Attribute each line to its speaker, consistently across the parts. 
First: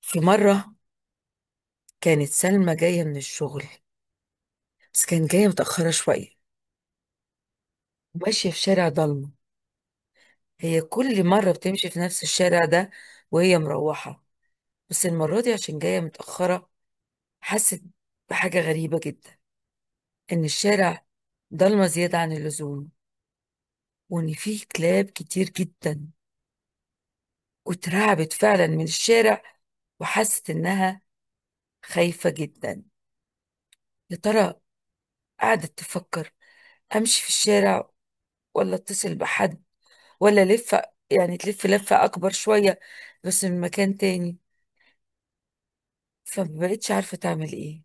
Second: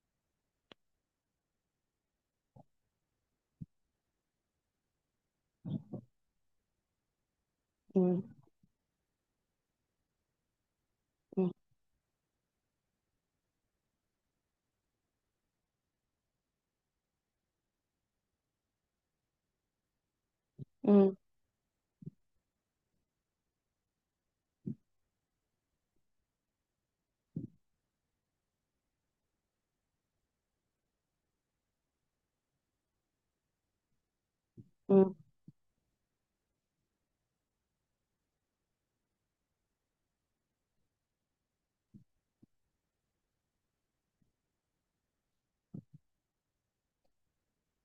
Speaker 1: في مرة كانت سلمى جاية من الشغل، بس كانت جاية متأخرة شوية،
Speaker 2: مم.
Speaker 1: وماشية في شارع ضلمة. هي كل
Speaker 2: مم.
Speaker 1: مرة بتمشي في نفس الشارع ده وهي مروحة، بس المرة دي عشان جاية متأخرة حست بحاجة غريبة جدا. إن الشارع
Speaker 2: مم.
Speaker 1: ضلمة زيادة عن اللزوم، وإن فيه كلاب كتير جدا، واترعبت فعلا من الشارع، وحست إنها خايفة جدا. يا ترى
Speaker 2: مم.
Speaker 1: قعدت تفكر، أمشي في الشارع ولا أتصل بحد ولا لفة، يعني تلف لفة أكبر شوية بس من مكان تاني. فمبقتش عارفة تعمل إيه.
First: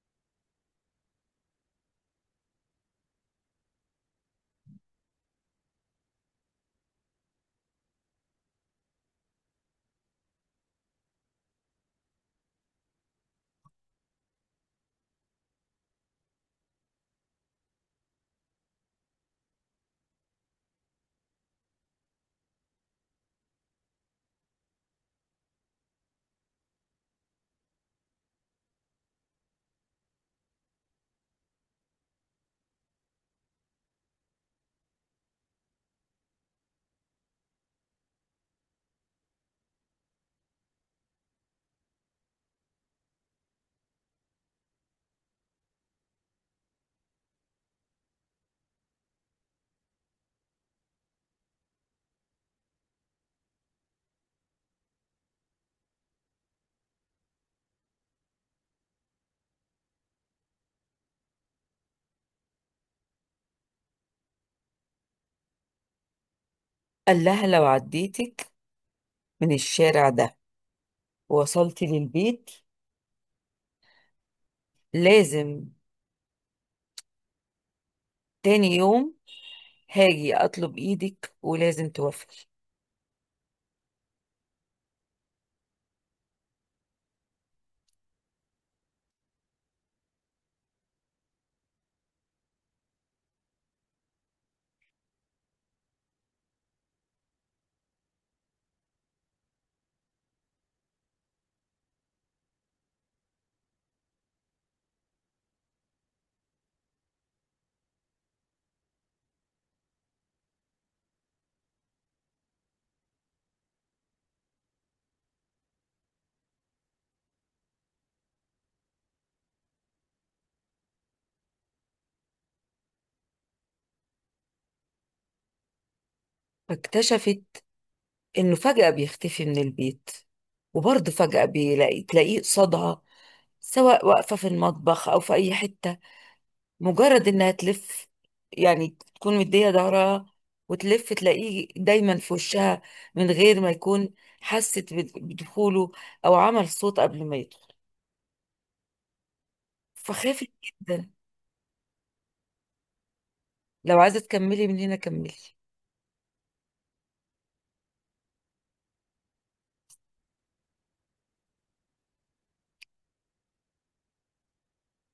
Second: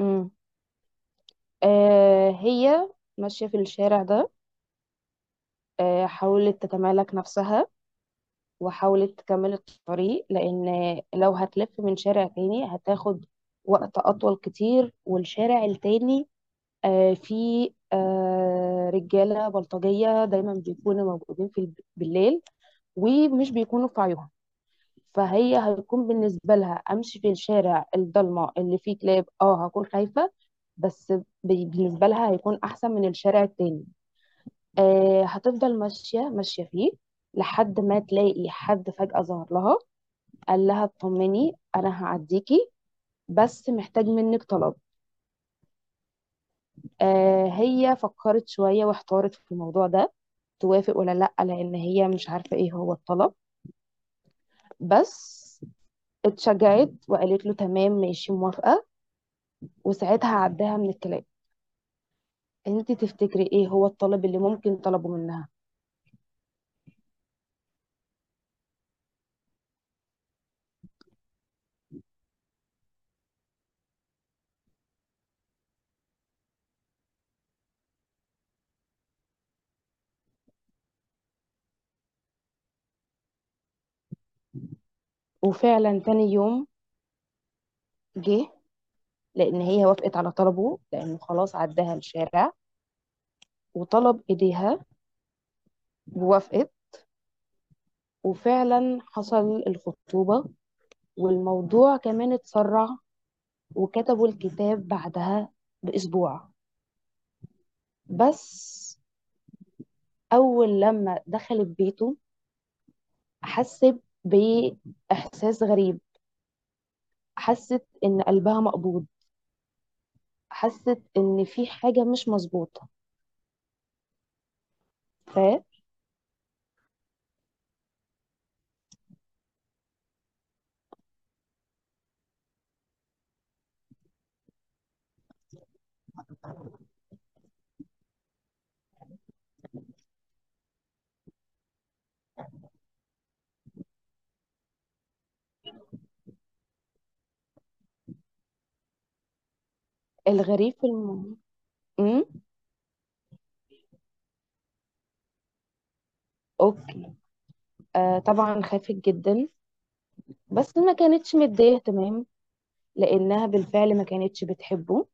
Speaker 2: مم. هي ماشية في الشارع ده. حاولت تتمالك نفسها وحاولت تكمل الطريق، لأن لو هتلف من شارع تاني هتاخد وقت أطول كتير. والشارع التاني فيه رجالة بلطجية دايما بيكونوا موجودين في بالليل، ومش بيكونوا في عيون. فهي هيكون بالنسبة لها أمشي في الشارع الضلمة اللي فيه كلاب، هكون خايفة، بس بالنسبة لها هيكون أحسن من الشارع التاني. هتفضل ماشية ماشية فيه لحد ما تلاقي حد فجأة ظهر لها، قال لها اطمني أنا هعديكي، بس محتاج منك طلب. هي فكرت شوية واحتارت في الموضوع ده، توافق ولا لأ، لأن هي مش عارفة ايه هو الطلب. بس اتشجعت وقالت له تمام ماشي موافقة، وساعتها عداها من الكلام. انت تفتكري ايه هو الطلب اللي ممكن طلبه منها؟
Speaker 1: قال لها لو عديتك من الشارع ده ووصلتي للبيت، لازم تاني يوم هاجي أطلب إيدك ولازم توافقي.
Speaker 2: وفعلا تاني يوم جه، لان هي وافقت على طلبه لانه خلاص عداها الشارع، وطلب ايديها ووافقت. وفعلا حصل الخطوبة، والموضوع كمان اتسرع، وكتبوا الكتاب بعدها بأسبوع. بس أول لما دخلت بيته حست بإحساس غريب، حست إن قلبها مقبوض، حست ان في حاجه مش مظبوطه.
Speaker 1: فاكتشفت إنه فجأة بيختفي من البيت، وبرضه فجأة تلاقيه قصادها، سواء واقفة في المطبخ أو في أي حتة. مجرد انها تلف، يعني تكون مدية ظهرها وتلف تلاقيه دايما في وشها، من غير ما يكون حست بدخوله او عمل صوت قبل ما يدخل. فخافت
Speaker 2: فالغريب في
Speaker 1: جدا.
Speaker 2: الموضوع امم
Speaker 1: لو عايزة تكملي من هنا كملي.
Speaker 2: اوكي. طبعا خافت جدا، بس ما كانتش مديه تمام، لانها بالفعل ما كانتش بتحبه.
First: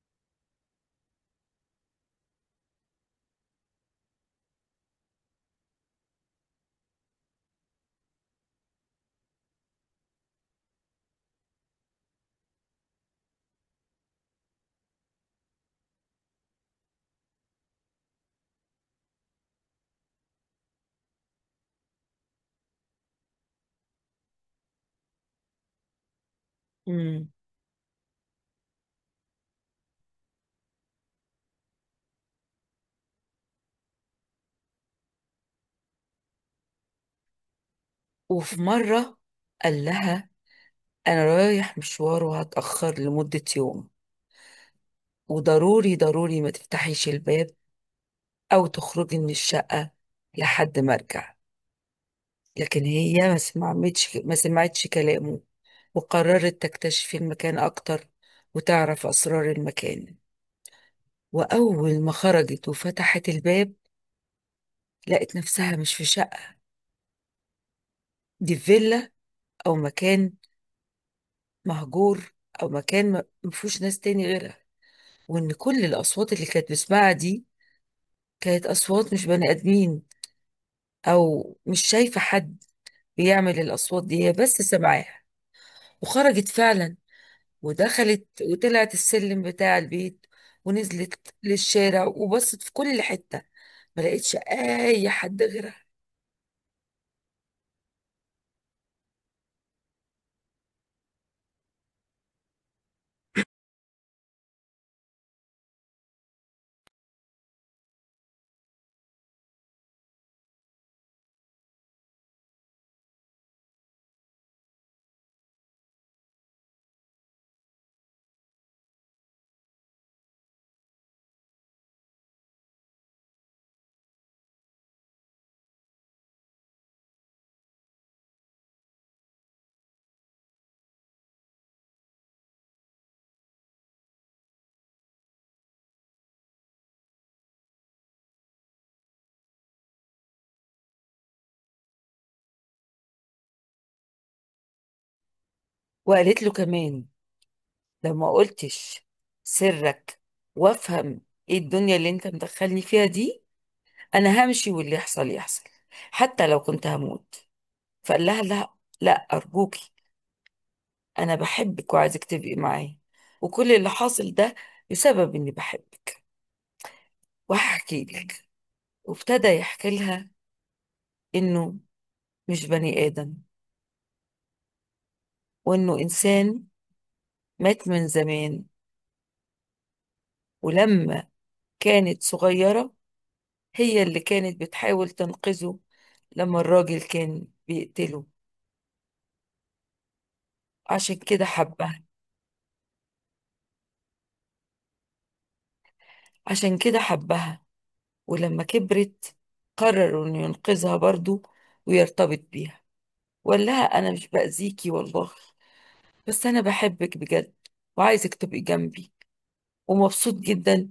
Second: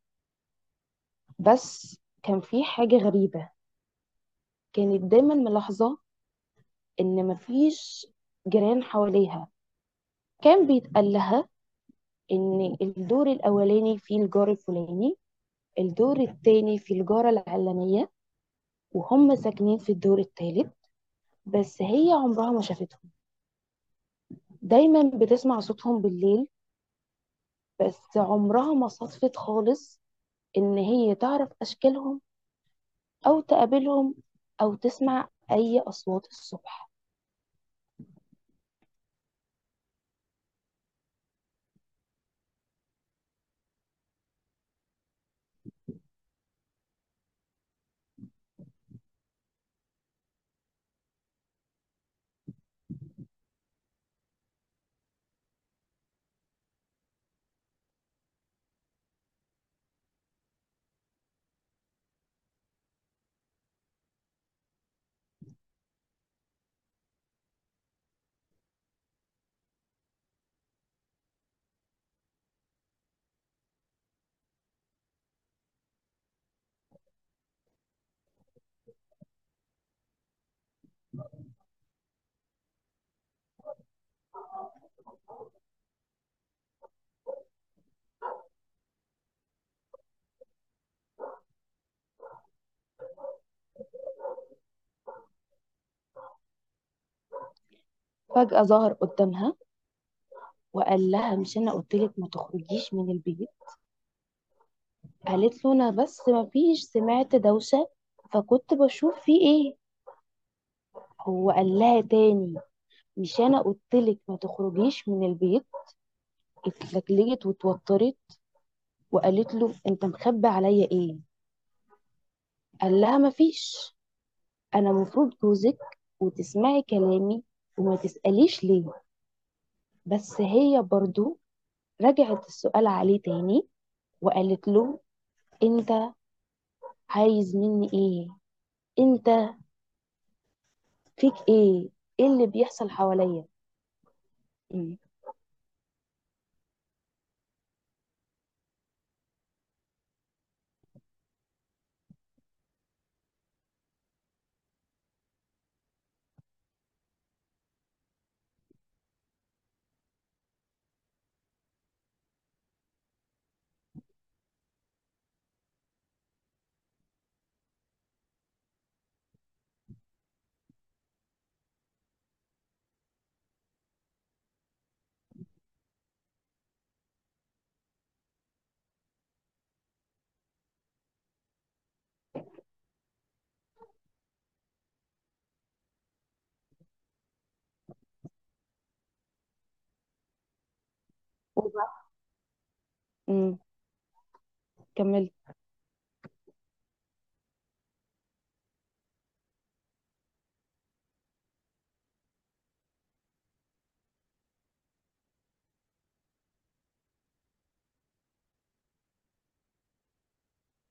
Speaker 2: بس كان في حاجه غريبه، كانت دايما ملاحظه ان مفيش جيران حواليها. كان بيتقال لها ان الدور الاولاني فيه الجار الفلاني، الدور التاني فيه الجاره العلانيه، وهم ساكنين في الدور التالت. بس هي عمرها ما شافتهم، دايما بتسمع صوتهم بالليل،
Speaker 1: امم
Speaker 2: بس عمرها ما صدفت خالص ان هي تعرف اشكالهم او تقابلهم او تسمع اي اصوات الصبح.
Speaker 1: وفي مرة قال لها انا رايح مشوار وهتأخر لمدة يوم، وضروري ضروري ما تفتحيش الباب او تخرجي من الشقة لحد ما ارجع. لكن هي ما سمعتش كلامه، وقررت تكتشف المكان أكتر وتعرف أسرار المكان. وأول ما خرجت وفتحت الباب، لقت نفسها مش في شقة، دي في فيلا أو مكان مهجور، أو مكان ما فيهوش ناس تاني غيرها. وإن كل الأصوات اللي كانت بتسمعها دي كانت أصوات مش بني آدمين، أو مش شايفة حد بيعمل الأصوات دي، هي بس سمعاها. وخرجت فعلا ودخلت وطلعت السلم بتاع البيت، ونزلت للشارع وبصت في كل حتة، ما لقيتش اي حد غيرها.
Speaker 2: فجأة ظهر قدامها وقال لها مش انا قلتلك ما تخرجيش من البيت. قالت له انا بس ما فيش سمعت دوشة فكنت بشوف في ايه. هو قال لها تاني مش انا قلتلك ما تخرجيش من البيت. اتلجلجت وتوترت وقالت له انت مخبي عليا ايه؟ قال لها مفيش، انا مفروض جوزك وتسمعي كلامي وما تسأليش ليه. بس هي برضو رجعت السؤال عليه تاني، وقالت له انت عايز مني ايه؟ انت فيك ايه؟ ايه اللي بيحصل حواليا؟ مم.
Speaker 1: وقالت له كمان، لو ما قلتش سرك وافهم ايه الدنيا اللي انت مدخلني فيها دي، انا همشي واللي يحصل يحصل، حتى لو كنت هموت. فقال لها لا، لا ارجوكي، انا بحبك وعايزك تبقي معايا، وكل اللي حاصل ده بسبب اني بحبك. وهحكي لك. وابتدى يحكي لها انه مش بني ادم، وانه انسان مات من زمان، ولما كانت صغيرة هي اللي كانت بتحاول تنقذه لما الراجل كان بيقتله، عشان كده حبها.
Speaker 2: وبقى- مم. كملت.
Speaker 1: عشان كده حبها ولما كبرت قرروا انه ينقذها برضه ويرتبط بيها. وقال لها انا مش باذيكي والله، بس انا بحبك بجد وعايزك تبقي جنبي، ومبسوط جدا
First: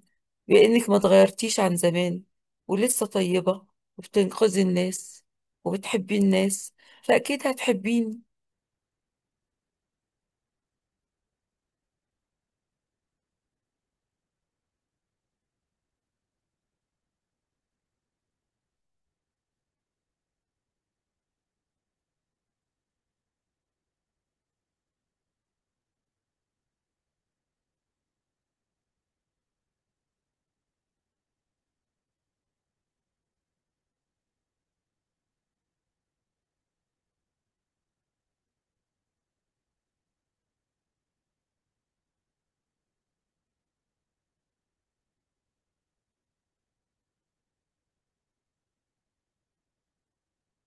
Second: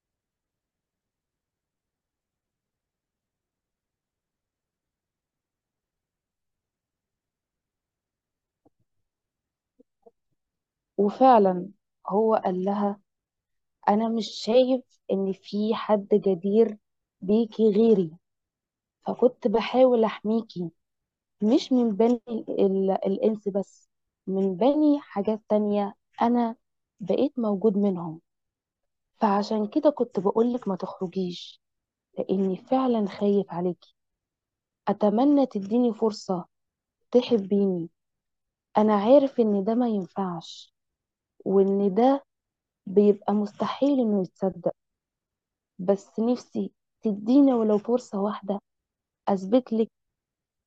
Speaker 1: بانك ما اتغيرتيش عن زمان، ولسه طيبة وبتنقذي الناس وبتحبي الناس، فاكيد هتحبيني.
Speaker 2: وفعلا هو قال لها انا مش شايف ان في حد جدير بيكي غيري، فكنت بحاول احميكي، مش من بني الإنس بس، من بني حاجات تانية. أنا بقيت موجود منهم، فعشان كده كنت بقولك ما تخرجيش لأني فعلا خايف عليكي. أتمنى تديني فرصة تحبيني. أنا عارف إن ده ما ينفعش، وإن ده بيبقى مستحيل إنه يتصدق، بس نفسي تديني ولو فرصة واحدة أثبت لك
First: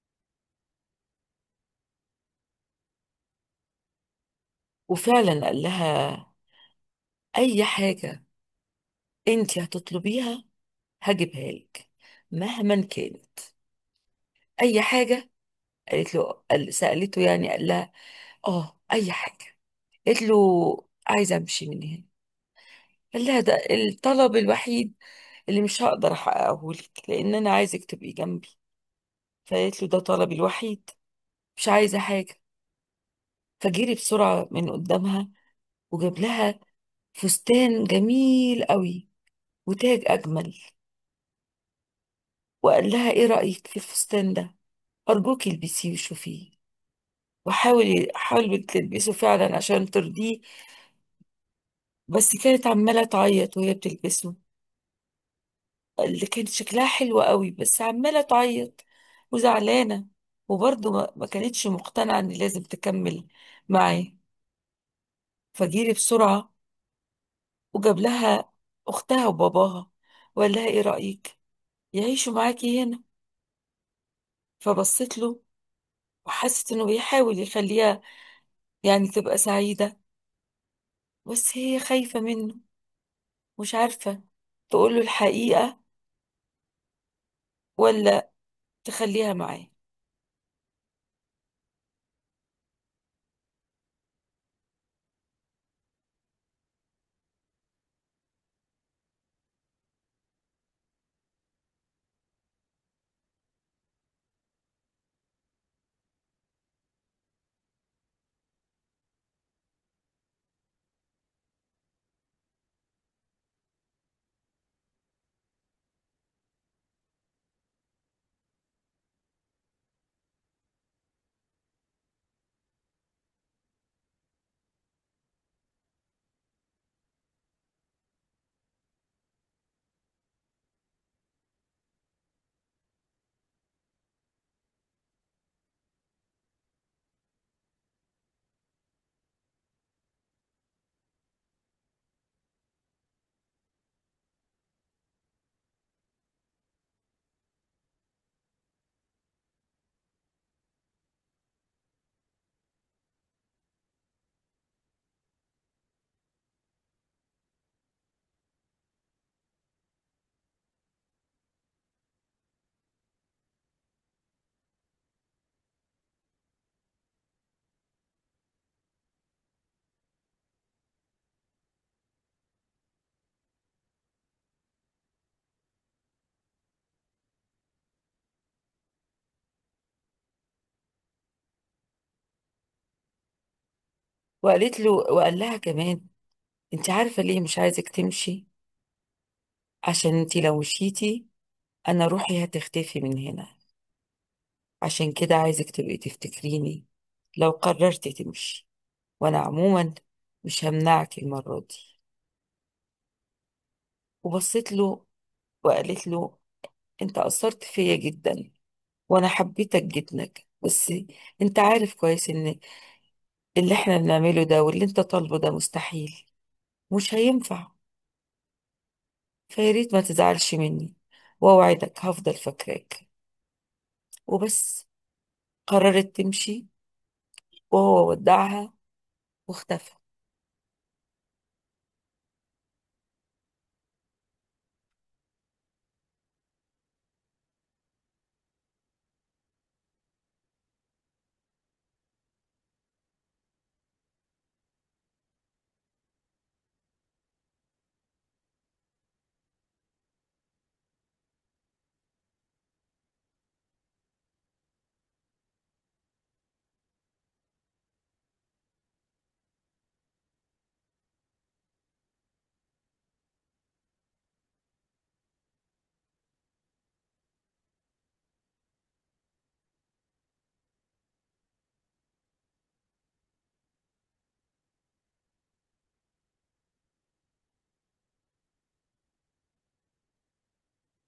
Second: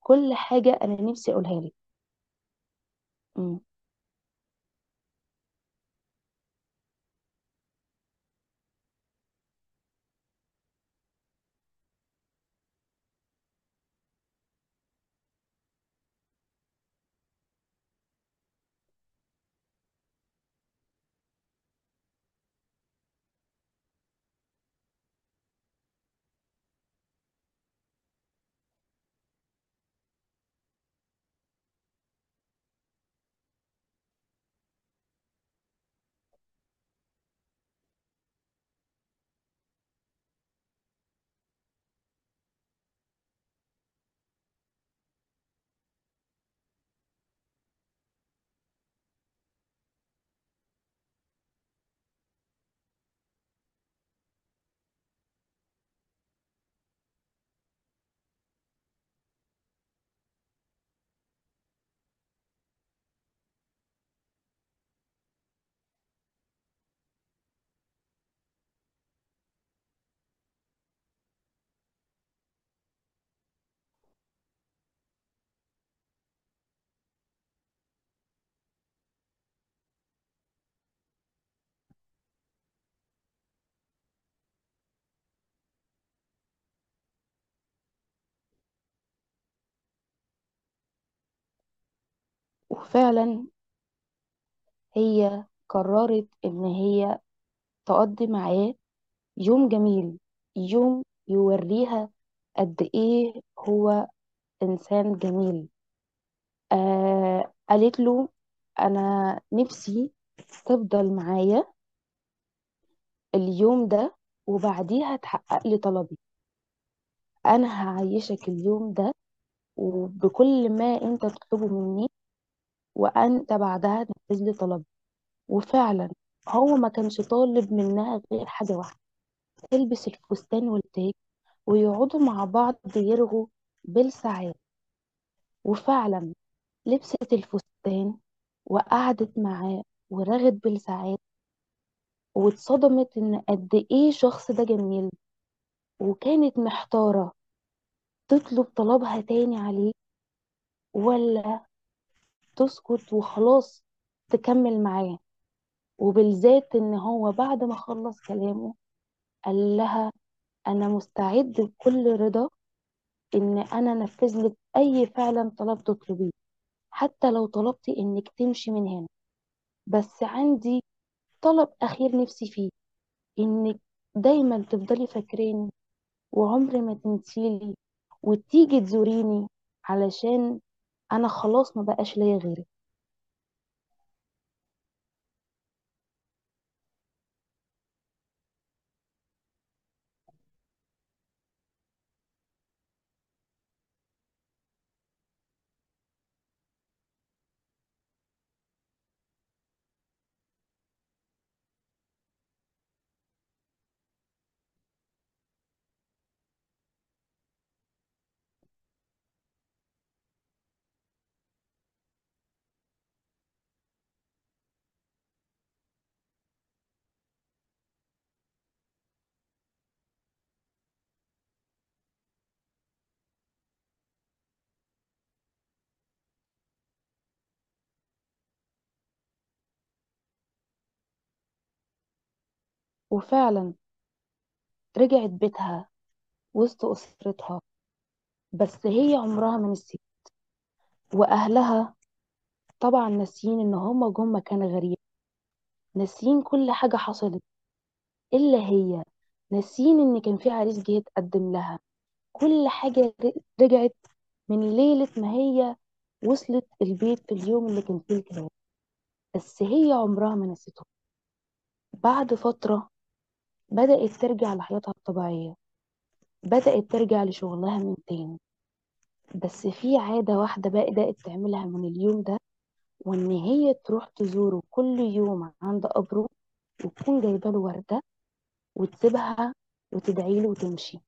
Speaker 2: كل حاجة أنا نفسي أقولها لك. أمم.
Speaker 1: وفعلا قال لها اي حاجة انت هتطلبيها هجيبها لك، مهما كانت، اي حاجه. قالت له، سالته، يعني قال لها اه اي حاجه، قالت له عايزه امشي من هنا. قال لها ده الطلب الوحيد اللي مش هقدر احققه لك، لان انا عايزك تبقي جنبي. فقالت له ده طلبي الوحيد، مش عايزه حاجه. فجري بسرعه من قدامها وجاب لها فستان جميل قوي وتاج اجمل، وقال لها ايه رايك في الفستان ده، ارجوك البسيه وشوفيه. وحاول تلبسه فعلا عشان ترضيه، بس كانت عمالة تعيط وهي بتلبسه، اللي كانت شكلها حلو قوي بس عمالة تعيط وزعلانة، وبرضه ما كانتش مقتنعة ان لازم تكمل معاه. فجيري بسرعة وجاب لها أختها وباباها، وقال لها ايه رأيك يعيشوا معاكي هنا. فبصت له وحست انه بيحاول يخليها يعني تبقى سعيدة، بس هي خايفة منه، مش عارفة تقول له الحقيقة ولا تخليها معاه.
Speaker 2: وفعلا هي قررت إن هي تقضي معاه يوم جميل، يوم يوريها قد ايه هو انسان جميل. قالت له انا نفسي تفضل معايا اليوم ده، وبعديها تحقق لي طلبي. انا هعيشك اليوم ده وبكل ما انت تطلبه مني، وانت بعدها تنفذ لي طلبي. وفعلا هو ما كانش طالب منها غير حاجه واحده، تلبس الفستان والتاج ويقعدوا مع بعض يرغوا بالساعات. وفعلا لبست الفستان وقعدت معاه ورغت بالساعات، واتصدمت ان قد ايه الشخص ده جميل. وكانت محتارة تطلب طلبها تاني عليه، ولا تسكت وخلاص تكمل معاه، وبالذات ان هو بعد ما خلص كلامه قال لها انا مستعد بكل رضا ان انا انفذ لك اي فعلا طلب تطلبيه، حتى لو طلبتي انك تمشي من هنا، بس عندي طلب اخير نفسي فيه، انك دايما تفضلي فاكراني وعمري ما تنسيلي وتيجي تزوريني، علشان انا خلاص ما بقاش ليا غيرك.
Speaker 1: وقالت له، وقال لها كمان، انت عارفة ليه مش عايزك تمشي؟ عشان انت لو مشيتي انا روحي هتختفي من هنا، عشان كده عايزك تبقي تفتكريني لو قررت تمشي، وانا عموما مش همنعك المرة دي. وبصيت له وقالت له انت اثرت فيا جدا، وانا حبيتك جدا، بس انت عارف كويس ان اللي احنا بنعمله ده واللي انت طالبه ده مستحيل، مش هينفع، فياريت ما تزعلش مني، وأوعدك هفضل فاكراك. وبس قررت تمشي، وهو ودعها واختفى.
Speaker 2: وفعلا رجعت بيتها وسط اسرتها، بس هي عمرها ما نسيت. واهلها طبعا ناسيين ان هما جم مكان غريب، ناسيين كل حاجه حصلت الا هي، ناسيين ان كان في عريس جه يتقدم لها. كل حاجه رجعت من ليلة ما هي وصلت البيت في اليوم اللي كان فيه الكلاب، بس هي عمرها ما نسيته. بعد فترة بدأت ترجع لحياتها الطبيعية، بدأت ترجع لشغلها من تاني، بس في عادة واحدة بقى بدأت تعملها من اليوم ده، وإن هي تروح تزوره كل يوم عند قبره، وتكون جايبة له وردة وتسيبها وتدعي له وتمشي.